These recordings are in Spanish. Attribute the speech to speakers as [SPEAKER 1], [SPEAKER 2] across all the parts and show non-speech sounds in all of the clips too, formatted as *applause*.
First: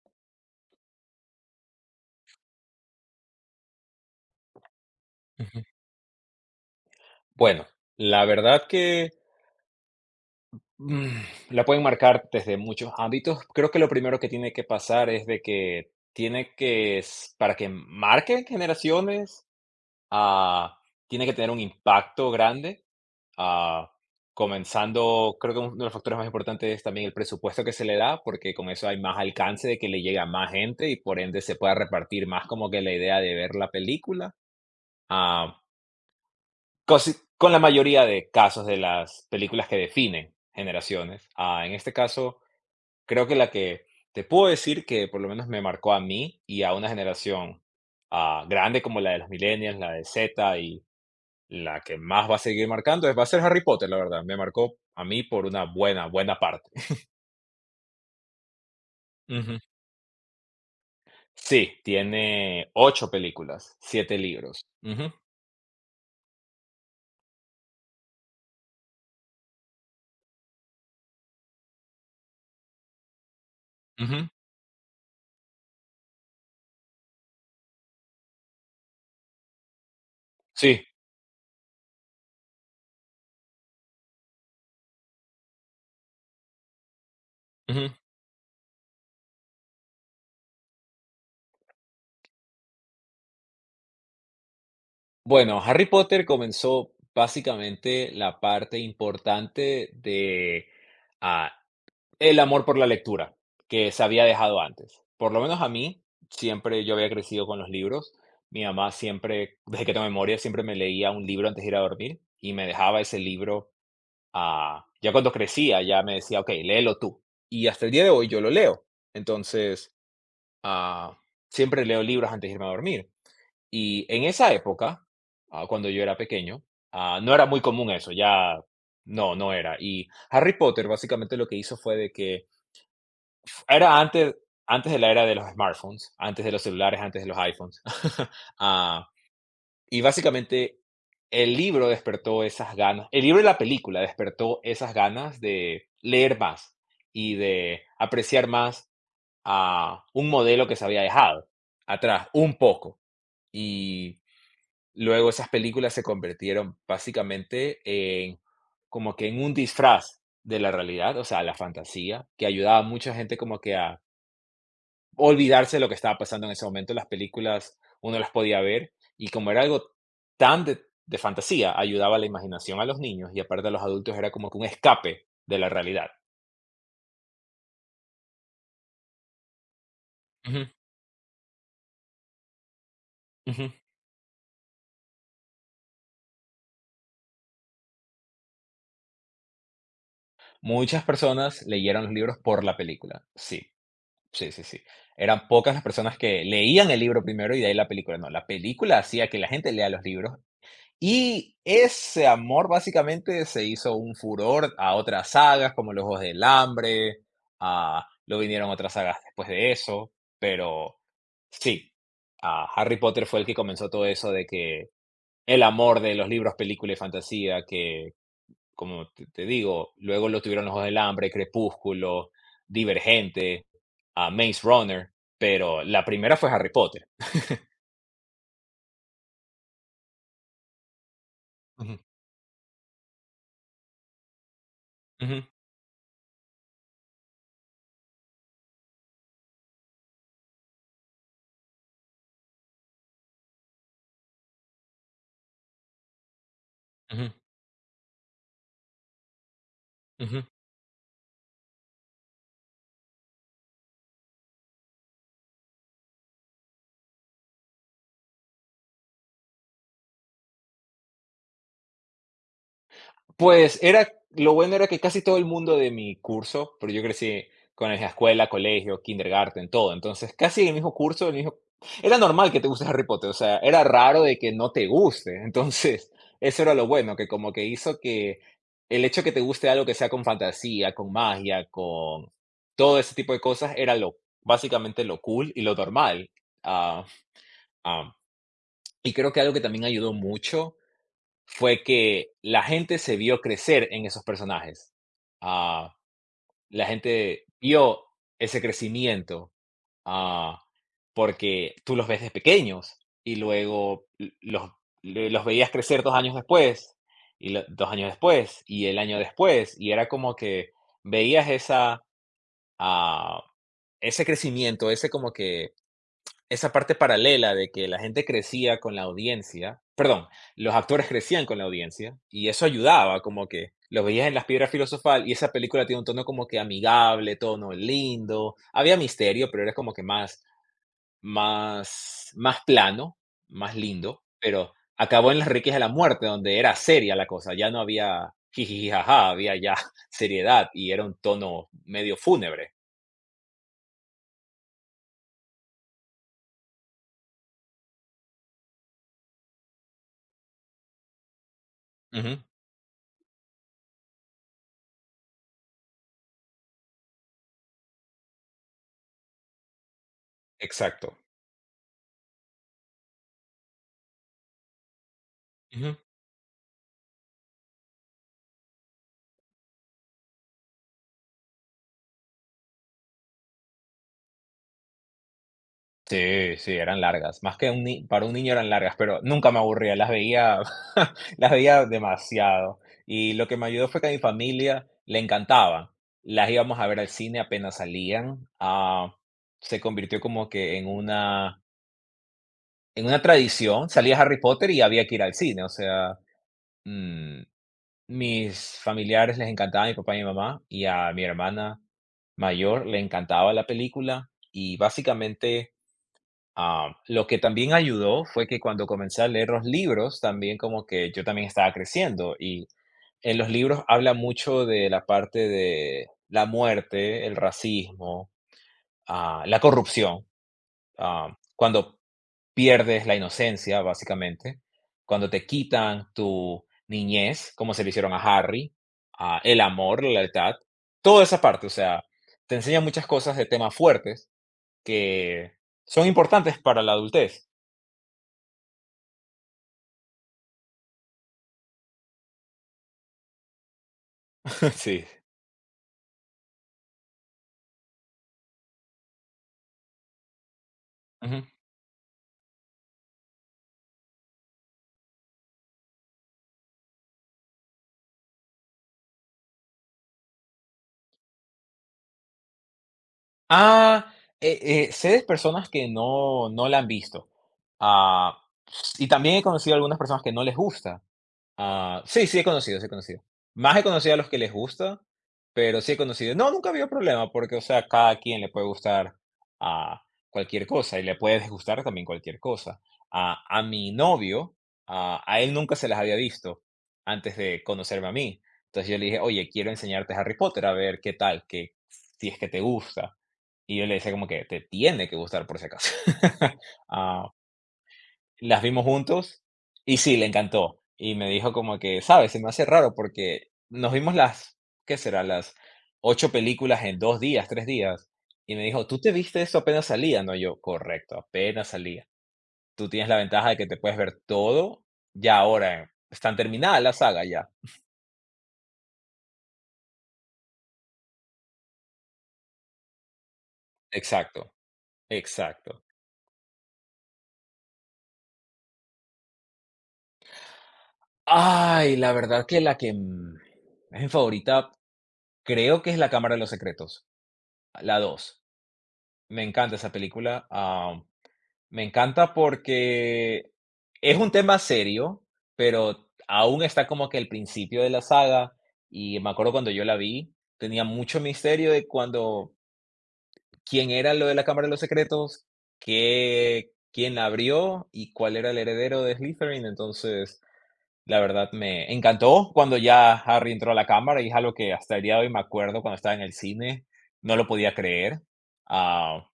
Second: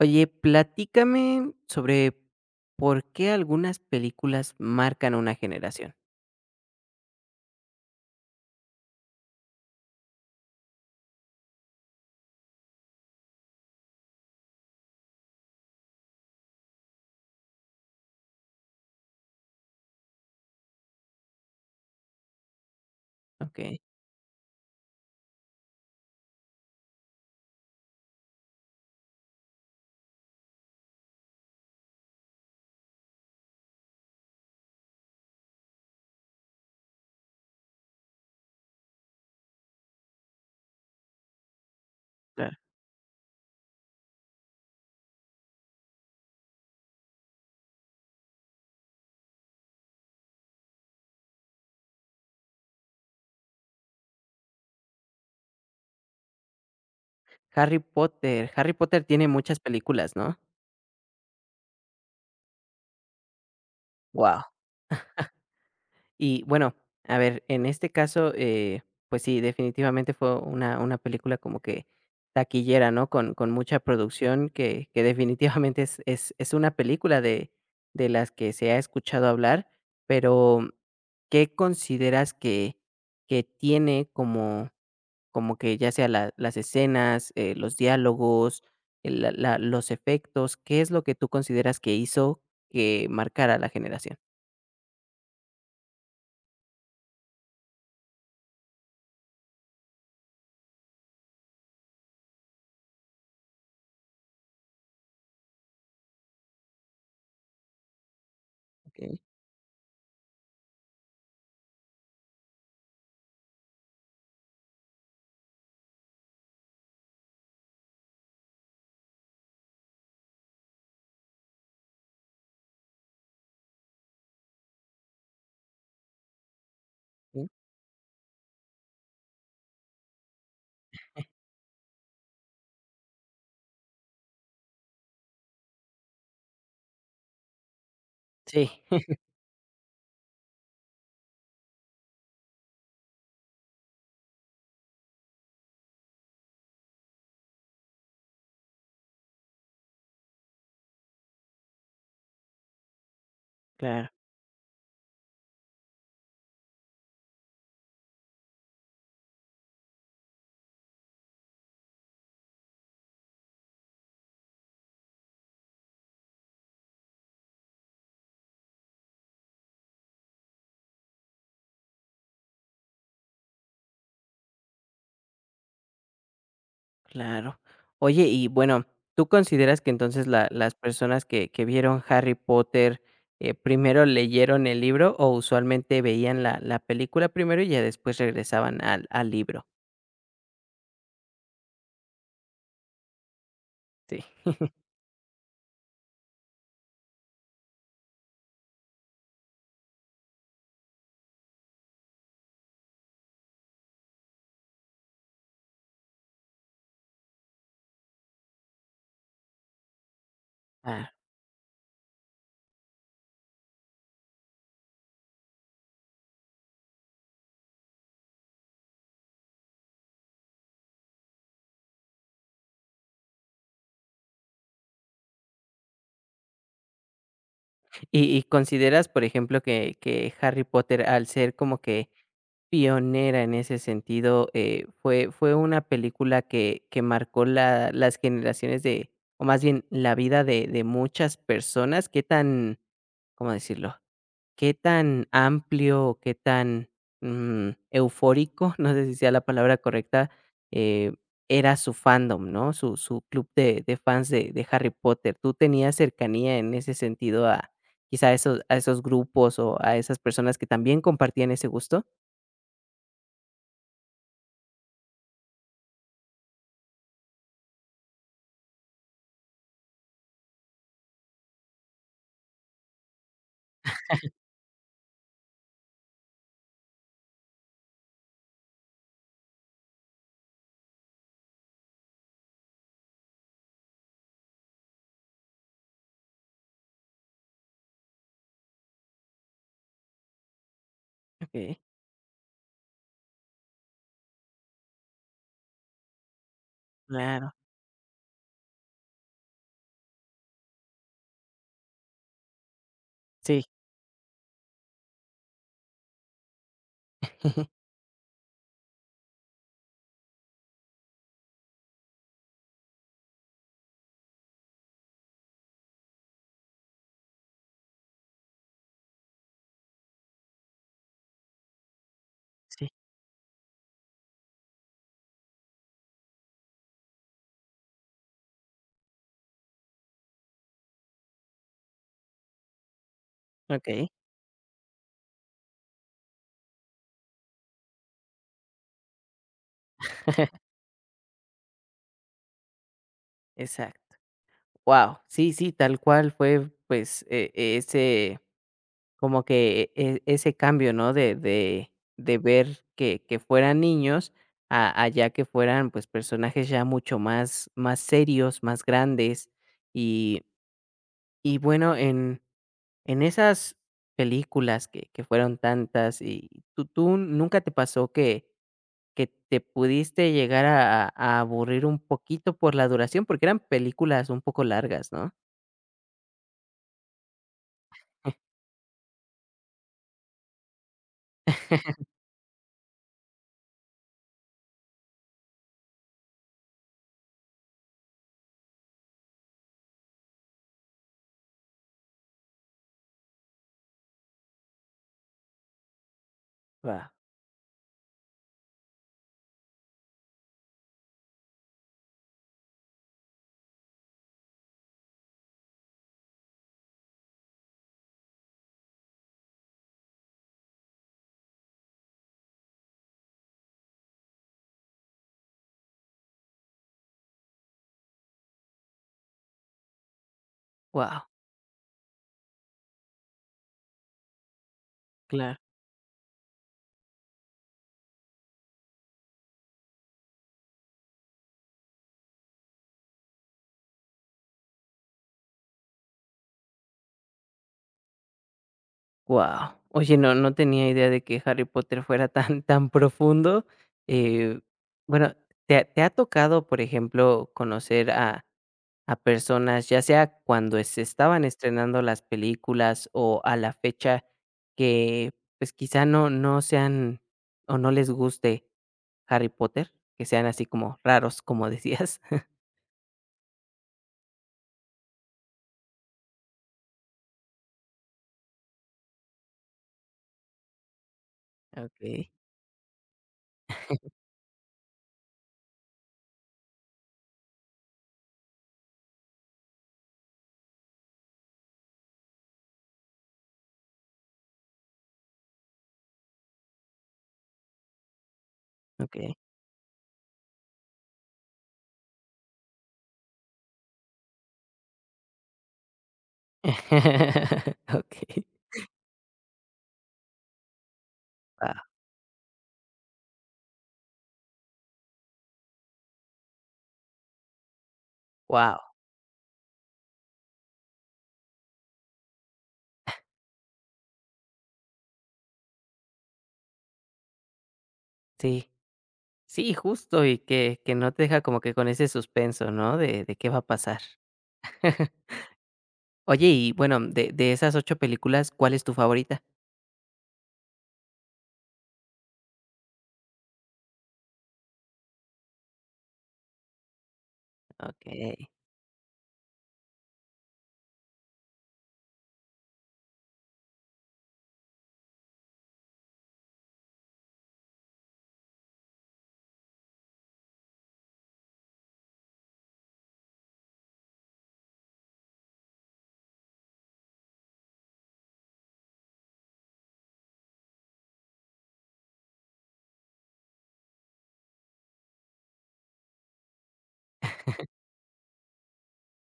[SPEAKER 1] Oye, platícame sobre por qué algunas películas marcan una
[SPEAKER 2] Ujú.
[SPEAKER 1] generación.
[SPEAKER 2] Bueno, la verdad que, mm, la pueden marcar desde muchos ámbitos. Creo que lo primero que tiene que pasar es de que tiene que s para que marquen generaciones, ah, tiene que tener un impacto grande,
[SPEAKER 1] Okey.
[SPEAKER 2] ah, comenzando, creo que uno de los factores más importantes es también el presupuesto que se le da, porque con eso hay más alcance de que le llegue a más gente y, por ende, se pueda repartir más como que la idea de ver la película. ah, Casi con la mayoría de casos de las películas que definen generaciones. En este caso,
[SPEAKER 1] Claro.
[SPEAKER 2] creo que la que te puedo decir que por lo menos me marcó a mí y a una generación grande como la de los millennials, la de Z y la que más va a seguir marcando es, va a ser Harry Potter, la verdad. Me marcó a mí por una buena, buena parte. *laughs*
[SPEAKER 1] Harry Potter. Harry Potter tiene muchas
[SPEAKER 2] Ujú.
[SPEAKER 1] películas, ¿no?
[SPEAKER 2] Sí, tiene 8 películas, siete
[SPEAKER 1] Wow.
[SPEAKER 2] libros. Ujú,
[SPEAKER 1] Y bueno, a ver, en este caso, pues sí, definitivamente fue una película como que taquillera, ¿no? Con mucha
[SPEAKER 2] ujú.
[SPEAKER 1] producción que definitivamente es una película de las que se ha escuchado hablar, pero,
[SPEAKER 2] Sí.
[SPEAKER 1] ¿qué consideras que tiene como que ya sea la las escenas, los diálogos, el la la los efectos? ¿Qué es lo que tú consideras que hizo que marcara la generación?
[SPEAKER 2] Bueno, Harry Potter comenzó básicamente la parte importante de, ah, el amor por la lectura, que se había dejado antes. Por lo menos a mí, siempre yo había crecido con los libros. Mi mamá
[SPEAKER 1] Okey,
[SPEAKER 2] siempre, *laughs* desde que tengo memoria, siempre me leía un libro antes de ir a dormir y me dejaba ese libro, ya cuando crecía, ya me decía: "Okey, léelo tú". Y hasta el día de hoy yo lo leo. Entonces, ah, siempre leo libros antes de irme a dormir. Y en esa época, cuando yo era pequeño, no era
[SPEAKER 1] bien.
[SPEAKER 2] muy común eso, ya no, no era. Y Harry Potter básicamente lo que hizo fue de que era antes, antes de la era de los smartphones, antes de los celulares, antes de los iPhones. *laughs*
[SPEAKER 1] Sí,
[SPEAKER 2] Ah,
[SPEAKER 1] *laughs*
[SPEAKER 2] y básicamente el libro despertó esas ganas, el libro y la película despertó esas ganas de leer más y de apreciar más a un modelo que se había dejado atrás, un poco.
[SPEAKER 1] claro,
[SPEAKER 2] Y luego esas películas se convirtieron básicamente en como que en un disfraz de la realidad, o sea, la fantasía, que ayudaba a mucha gente como que a olvidarse de lo que estaba pasando en ese momento. Las películas uno las podía ver y como era algo tan de fantasía, ayudaba a la imaginación a los niños y aparte a los adultos era como que un escape de la realidad.
[SPEAKER 1] claro. Oye, y bueno, ¿tú consideras que entonces la
[SPEAKER 2] Ujú,
[SPEAKER 1] las personas que vieron Harry Potter,
[SPEAKER 2] ujú.
[SPEAKER 1] primero leyeron el libro o usualmente veían la película primero y ya después regresaban al libro?
[SPEAKER 2] Muchas personas leyeron los libros por la película, sí.
[SPEAKER 1] Sí.
[SPEAKER 2] Sí, sí, sí. Eran pocas las personas que leían el libro primero y de ahí la película. No, la película hacía que la gente lea los libros. Y ese amor básicamente se hizo un furor a otras sagas como Los Ojos del Hambre, lo vinieron otras sagas después de eso, pero
[SPEAKER 1] Ah,
[SPEAKER 2] sí, a Harry Potter fue el que comenzó todo eso de que el amor de los libros, película y fantasía que, como te digo, luego lo tuvieron Los Ojos del Hambre, Crepúsculo, Divergente, a Maze Runner, pero la primera fue Harry Potter.
[SPEAKER 1] y consideras, por ejemplo, que Harry Potter, al ser como
[SPEAKER 2] Ujú,
[SPEAKER 1] que pionera en ese sentido, fue
[SPEAKER 2] ujú,
[SPEAKER 1] fue una película que marcó la las generaciones de, o más bien la vida de muchas personas? ¿Qué tan, cómo decirlo? Qué tan amplio, qué tan,
[SPEAKER 2] ujú,
[SPEAKER 1] eufórico, *laughs* no sé si sea la palabra correcta,
[SPEAKER 2] ujú.
[SPEAKER 1] eh, era su fandom, ¿no? Su club de fans de Harry Potter. ¿Tú tenías cercanía en ese sentido a quizá a esos grupos o a esas personas que también compartían ese gusto?
[SPEAKER 2] Pues era lo bueno era que casi todo el mundo de mi curso, porque yo crecí con la escuela, colegio, kindergarten, todo. Entonces, casi el mismo curso, el mismo era normal que te guste Harry Potter, o sea, era raro de que no te guste. Entonces, *laughs* eso era lo bueno, que como que hizo que el hecho que te guste algo que sea con fantasía, con magia, con todo ese tipo de cosas, era lo básicamente lo cool y lo normal. Ah, ah, y creo que algo que también ayudó mucho
[SPEAKER 1] Okey.
[SPEAKER 2] fue que la gente se vio crecer en esos personajes. Ah, la gente
[SPEAKER 1] Claro,
[SPEAKER 2] vio ese crecimiento, ah, porque tú los ves de pequeños y
[SPEAKER 1] sí,
[SPEAKER 2] luego los veías crecer 2 años después, y
[SPEAKER 1] *laughs*
[SPEAKER 2] 2 años después, y el año después, y era como que veías ah, ese crecimiento, ese como que esa parte paralela de que la gente crecía con la audiencia, perdón, los actores crecían con la audiencia y eso
[SPEAKER 1] sí,
[SPEAKER 2] ayudaba, como que los veías en las piedras filosofal y esa película tiene un tono como que amigable, tono lindo, había misterio, pero era como que más, más, más plano, más
[SPEAKER 1] okey,
[SPEAKER 2] lindo, pero acabó en Las Reliquias de la Muerte, donde era seria la cosa, ya no había jiji, jaja, había ya *laughs* seriedad y era un tono medio fúnebre.
[SPEAKER 1] exacto. Wow, sí, sí, tal cual fue, pues, ese como que ese cambio, ¿no? De
[SPEAKER 2] Ujú,
[SPEAKER 1] ver que fueran niños a ya que fueran, pues, personajes ya mucho más serios, más grandes. Y
[SPEAKER 2] exacto.
[SPEAKER 1] y bueno, en esas películas que fueron tantas, y, ¿tú nunca te pasó que te pudiste llegar a aburrir un poquito por la duración, porque eran películas un poco largas, ¿no?
[SPEAKER 2] Sí, sí, eran largas. Más que un ni para un niño eran largas, pero nunca me aburría, las veía *laughs* las veía demasiado. Y lo que me ayudó fue que a mi familia le encantaban. Las íbamos a ver al cine apenas salían, se convirtió como que en una tradición, salía Harry Potter y había que ir al cine, o sea,
[SPEAKER 1] Wow.
[SPEAKER 2] mm, mis familiares les encantaba, a mi papá y mi mamá, y a mi hermana mayor le encantaba la película, y básicamente. Lo que también ayudó fue que cuando comencé a leer los libros, también como que yo también estaba creciendo y en los libros habla mucho de la parte de la muerte, el racismo, la corrupción,
[SPEAKER 1] Guau.
[SPEAKER 2] cuando pierdes la inocencia, básicamente, cuando te
[SPEAKER 1] Claro.
[SPEAKER 2] quitan tu niñez, como se le hicieron a Harry, el amor, la lealtad, toda esa parte, o sea, te enseña muchas cosas de temas fuertes que son importantes para la adultez.
[SPEAKER 1] Wow. Oye, no tenía idea de que Harry Potter fuera tan profundo. Eh,
[SPEAKER 2] *laughs* Sí.
[SPEAKER 1] bueno, ¿te ha tocado, por ejemplo, conocer a personas, ya sea cuando se
[SPEAKER 2] Ujú.
[SPEAKER 1] estaban estrenando las películas o a la fecha que, pues, quizá no sean o no les guste Harry Potter, que sean así como raros, como decías? *laughs*
[SPEAKER 2] Ah, Sé de personas que no la han visto. Ah, y también he conocido algunas personas que no les gusta. Sí,
[SPEAKER 1] Okey,
[SPEAKER 2] sí he conocido, sí he conocido. Más he conocido a los que les gusta, pero sí he conocido. No, nunca había problema porque, o sea, cada quien le puede gustar a cualquier cosa y le puede disgustar también cualquier cosa. A mi novio, a él nunca se las había visto antes de conocerme a mí. Entonces yo le dije:
[SPEAKER 1] okey.
[SPEAKER 2] "Oye, quiero enseñarte Harry Potter, a ver qué tal, que si es que te gusta". Y yo le decía como que: "Te tiene que gustar por si acaso". *laughs* Ah,
[SPEAKER 1] Okey. *laughs*
[SPEAKER 2] las vimos juntos y sí, le encantó. Y me dijo
[SPEAKER 1] Wow.
[SPEAKER 2] como que: "¿Sabes? Se me hace raro porque nos vimos las, ¿qué será? Las 8 películas en 2 días, 3 días". Y me dijo: "¿Tú te viste eso apenas salía?". No, yo: "Correcto, apenas salía". Tú tienes la ventaja de que te puedes ver todo ya ahora, están terminadas la saga ya.
[SPEAKER 1] Sí, sí, justo, y que no te deja como que con ese suspenso, ¿no? De qué va a pasar.
[SPEAKER 2] Exacto,
[SPEAKER 1] *laughs*
[SPEAKER 2] exacto.
[SPEAKER 1] Oye, y bueno, de esas 8 películas, ¿cuál es tu favorita?
[SPEAKER 2] Ay, la verdad que la que, es mi favorita, creo que es La Cámara de los Secretos. La dos.
[SPEAKER 1] Okey.
[SPEAKER 2] Me encanta esa película, me encanta porque es un tema serio, pero aún está como que el principio de la saga, y me acuerdo cuando yo la vi, tenía mucho misterio de cuando quién era lo de la Cámara de los Secretos, qué quién la abrió y cuál era el heredero de Slytherin. Entonces, la verdad me encantó cuando ya Harry entró a la cámara, y es algo que hasta el día de hoy me acuerdo cuando estaba en el cine, no lo podía creer. Ah,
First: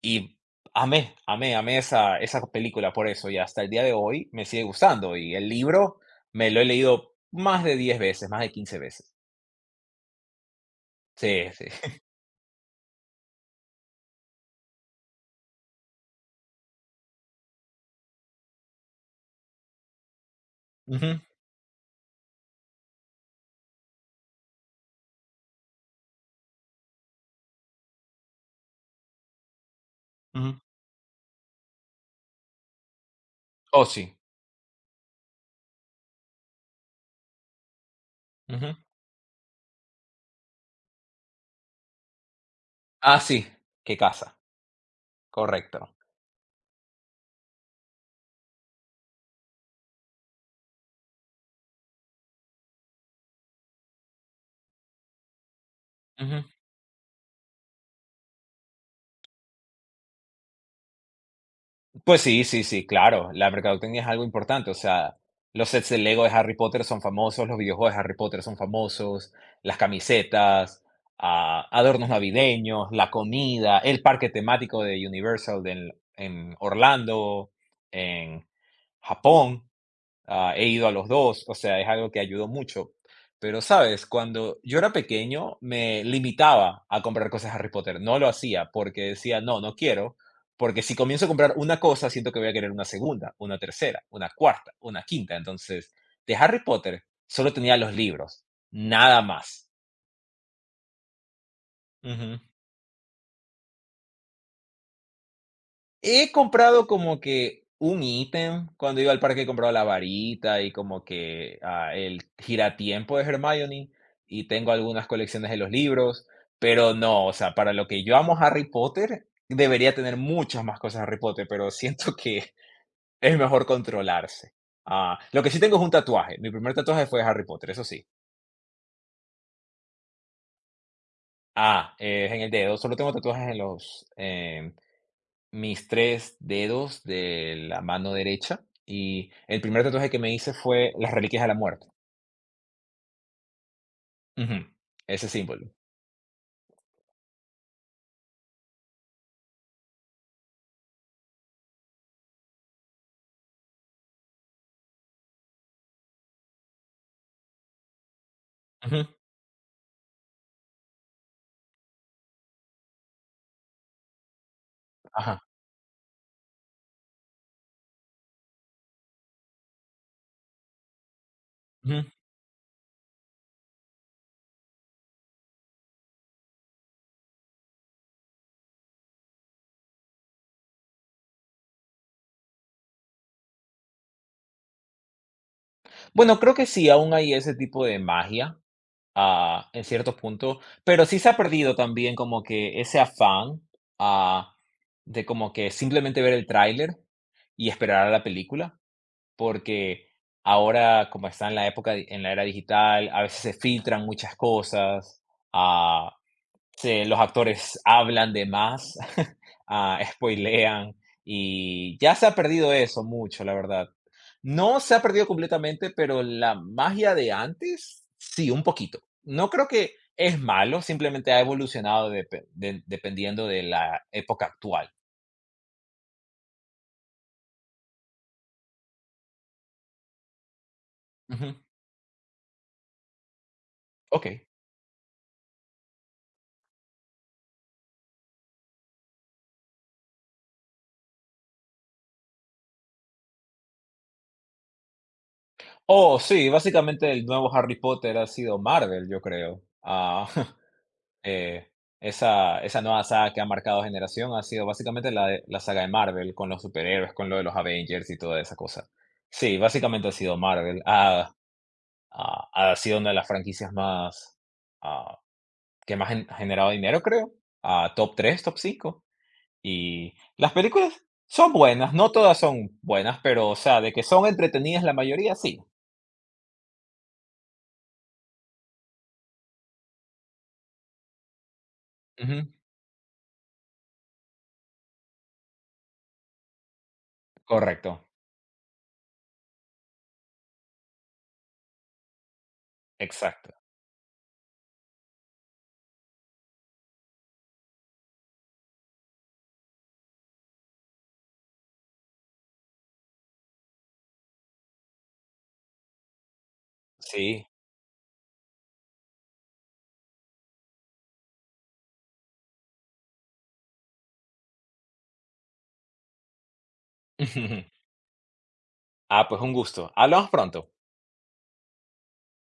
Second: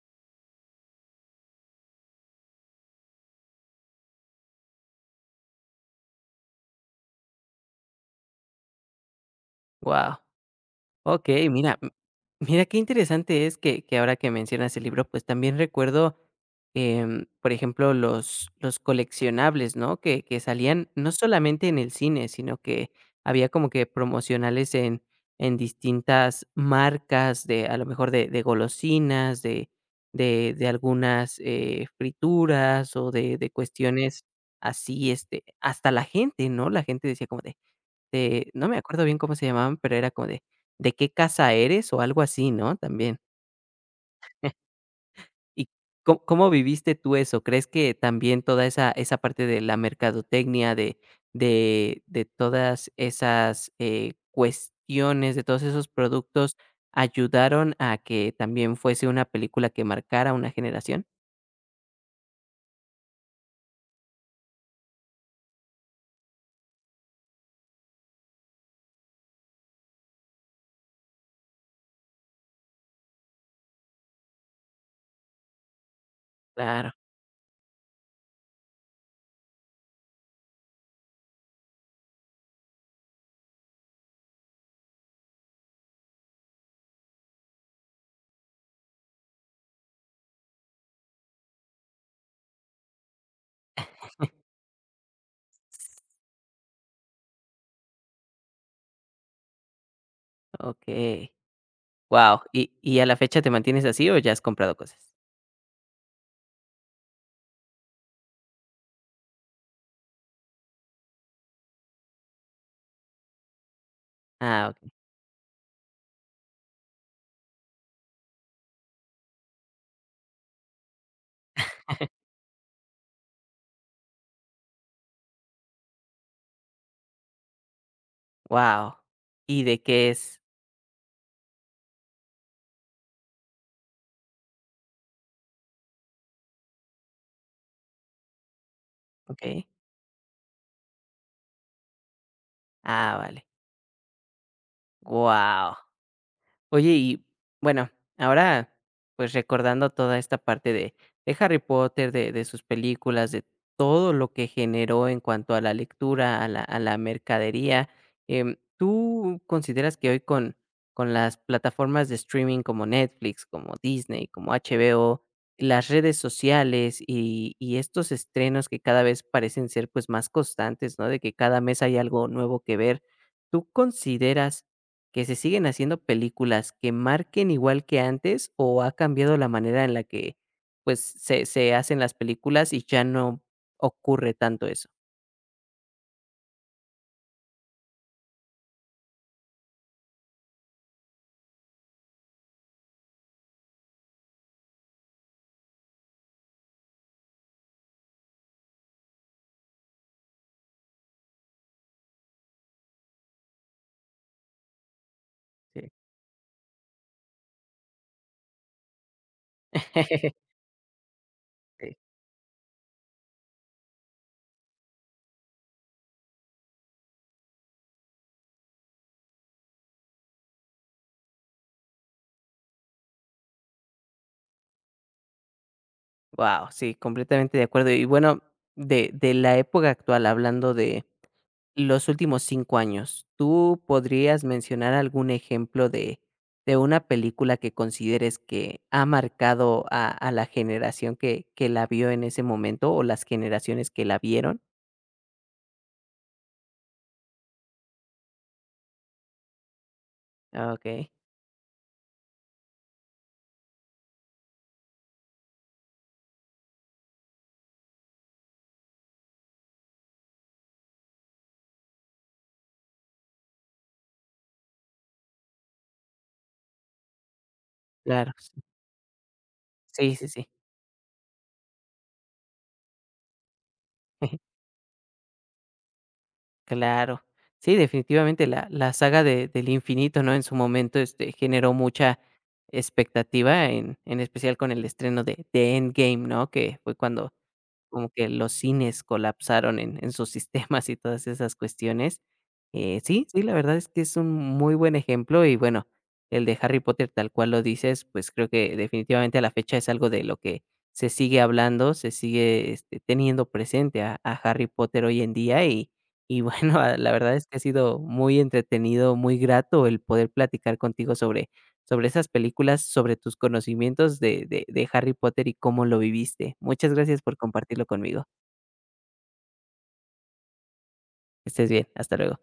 [SPEAKER 2] Y amé, amé, amé esa película por eso, y hasta el día de hoy me sigue gustando, y el libro me lo he leído más de 10 veces, más de 15 veces.
[SPEAKER 1] Wow. Okey,
[SPEAKER 2] Sí, sí.
[SPEAKER 1] mira, m
[SPEAKER 2] *laughs*
[SPEAKER 1] mira qué interesante es que ahora que mencionas el libro, pues, también recuerdo, por ejemplo, los coleccionables, ¿no? Que salían no
[SPEAKER 2] Ujú,
[SPEAKER 1] solamente en el cine, sino que había como que promocionales en distintas marcas de, a lo mejor, de golosinas, de de
[SPEAKER 2] ujú.
[SPEAKER 1] de algunas, frituras o de
[SPEAKER 2] Oh, sí.
[SPEAKER 1] cuestiones así, este, hasta la gente, ¿no? La gente decía como de: no
[SPEAKER 2] Ujú.
[SPEAKER 1] me acuerdo bien cómo se llamaban, pero era como de: "¿De qué casa eres?", o algo así, ¿no? También.
[SPEAKER 2] Sí, qué casa,
[SPEAKER 1] ¿Y
[SPEAKER 2] correcto.
[SPEAKER 1] cómo viviste tú eso? ¿Crees que también toda esa parte de la mercadotecnia, de todas esas, cuestiones, de todos esos productos, ayudaron a que también fuese una película que marcara una generación?
[SPEAKER 2] Pues sí, sí, sí, claro, la mercadotecnia es algo importante, o sea, los sets de Lego de Harry Potter son famosos, los videojuegos de Harry Potter son famosos, las camisetas, adornos navideños, la comida, el parque temático de Universal, en
[SPEAKER 1] Claro,
[SPEAKER 2] Orlando, en Japón. He ido a los dos, o sea, es algo que ayudó mucho. Pero, ¿sabes? Cuando yo era pequeño me limitaba a comprar cosas de Harry Potter. No lo hacía porque decía, no, no quiero, porque si comienzo a comprar una cosa, siento que voy a querer una segunda, una tercera, una cuarta, una quinta. Entonces, de Harry Potter solo tenía los libros, nada más.
[SPEAKER 1] okey.
[SPEAKER 2] Ujú.
[SPEAKER 1] Wow. Y a la fecha te mantienes así o ya has comprado cosas?
[SPEAKER 2] He comprado como que un ítem, cuando iba al parque he comprado la varita y como que, el giratiempo de Hermione, y
[SPEAKER 1] Ah,
[SPEAKER 2] tengo
[SPEAKER 1] okey.
[SPEAKER 2] algunas colecciones de los libros, pero no, o sea, para lo que yo amo Harry Potter, debería tener muchas más cosas de Harry Potter, pero siento que *laughs* es mejor controlarse. Lo que sí tengo es un tatuaje, mi primer tatuaje fue de Harry Potter, eso sí.
[SPEAKER 1] Guau, ¿y de qué es?
[SPEAKER 2] En el dedo, solo tengo tatuajes en los, mis 3 dedos de la mano derecha, y el
[SPEAKER 1] Okey.
[SPEAKER 2] primer tatuaje que me hice fue Las Reliquias de la Muerte.
[SPEAKER 1] Ah, vale.
[SPEAKER 2] Ujú, ese símbolo.
[SPEAKER 1] Wow. Oye, y bueno, ahora, pues recordando toda esta parte de Harry Potter, de sus películas, de todo lo que generó en cuanto a la lectura, a la mercadería,
[SPEAKER 2] Ujú,
[SPEAKER 1] ¿tú consideras que hoy con las plataformas de streaming como Netflix, como Disney, como HBO,
[SPEAKER 2] ajá.
[SPEAKER 1] las redes sociales y estos estrenos que cada vez parecen ser pues más constantes, ¿no? De que cada mes hay
[SPEAKER 2] Ujú.
[SPEAKER 1] algo nuevo que ver. ¿Tú consideras que se siguen haciendo películas que marquen igual que antes o ha cambiado la manera en la que, pues, se hacen las películas y ya no ocurre tanto eso?
[SPEAKER 2] Bueno, creo que sí, aún hay ese tipo de magia, en ciertos puntos, pero sí se ha perdido también como que ese afán, ah, de como que simplemente ver el tráiler y esperar a la película, porque ahora, como está en en la era digital, a veces se filtran muchas cosas,
[SPEAKER 1] Sí.
[SPEAKER 2] ah, sí, los actores hablan de más, *laughs*
[SPEAKER 1] *laughs*
[SPEAKER 2] spoilean
[SPEAKER 1] Sí.
[SPEAKER 2] y ya se ha perdido eso mucho, la verdad. No se ha perdido completamente, pero la magia de antes, sí, un poquito. No creo que es malo, simplemente ha evolucionado dependiendo de la época actual.
[SPEAKER 1] Wow, sí, completamente de acuerdo. Y bueno, de la época actual, hablando de
[SPEAKER 2] Ujú,
[SPEAKER 1] los últimos 5 años, ¿tú
[SPEAKER 2] ok.
[SPEAKER 1] podrías mencionar algún ejemplo de una película que consideres que ha marcado a la generación que la vio en ese momento o las generaciones que la vieron?
[SPEAKER 2] Oh, sí, básicamente el nuevo Harry Potter ha sido Marvel, yo creo. *laughs*
[SPEAKER 1] Ah, okay,
[SPEAKER 2] Eh, esa nueva saga que ha marcado generación ha sido básicamente la saga de Marvel, con los superhéroes, con lo de los Avengers y toda esa cosa. Sí, básicamente ha sido Marvel. Ha sido una de las franquicias más ah, que más ha generado dinero, creo. Top
[SPEAKER 1] claro,
[SPEAKER 2] tres,
[SPEAKER 1] sí.
[SPEAKER 2] top cinco. Y
[SPEAKER 1] Sí, sí, sí.
[SPEAKER 2] las películas son buenas, no todas son buenas, pero o sea, de que son
[SPEAKER 1] *laughs*
[SPEAKER 2] entretenidas la mayoría, sí.
[SPEAKER 1] Claro. Sí, definitivamente la saga de del Infinito, ¿no? En su momento, este, generó mucha
[SPEAKER 2] Ujú,
[SPEAKER 1] expectativa, en especial con el estreno de Endgame, ¿no? Que fue cuando
[SPEAKER 2] correcto,
[SPEAKER 1] como que los cines colapsaron en sus *laughs* sistemas y todas esas cuestiones. Sí, sí, la
[SPEAKER 2] exacto.
[SPEAKER 1] verdad es que es un muy buen ejemplo y bueno, el de Harry Potter tal cual lo dices, pues creo que definitivamente a la fecha es algo de lo que se sigue hablando, se sigue, este, teniendo presente a Harry Potter hoy en día. Y bueno, *laughs* la verdad es
[SPEAKER 2] Sí.
[SPEAKER 1] que ha sido muy entretenido, muy grato el poder platicar contigo sobre esas películas, sobre tus conocimientos de Harry Potter y cómo lo viviste. Muchas gracias por compartirlo
[SPEAKER 2] *laughs*
[SPEAKER 1] conmigo.
[SPEAKER 2] Pues un gusto. Hablamos pronto.
[SPEAKER 1] Que estés bien, hasta luego.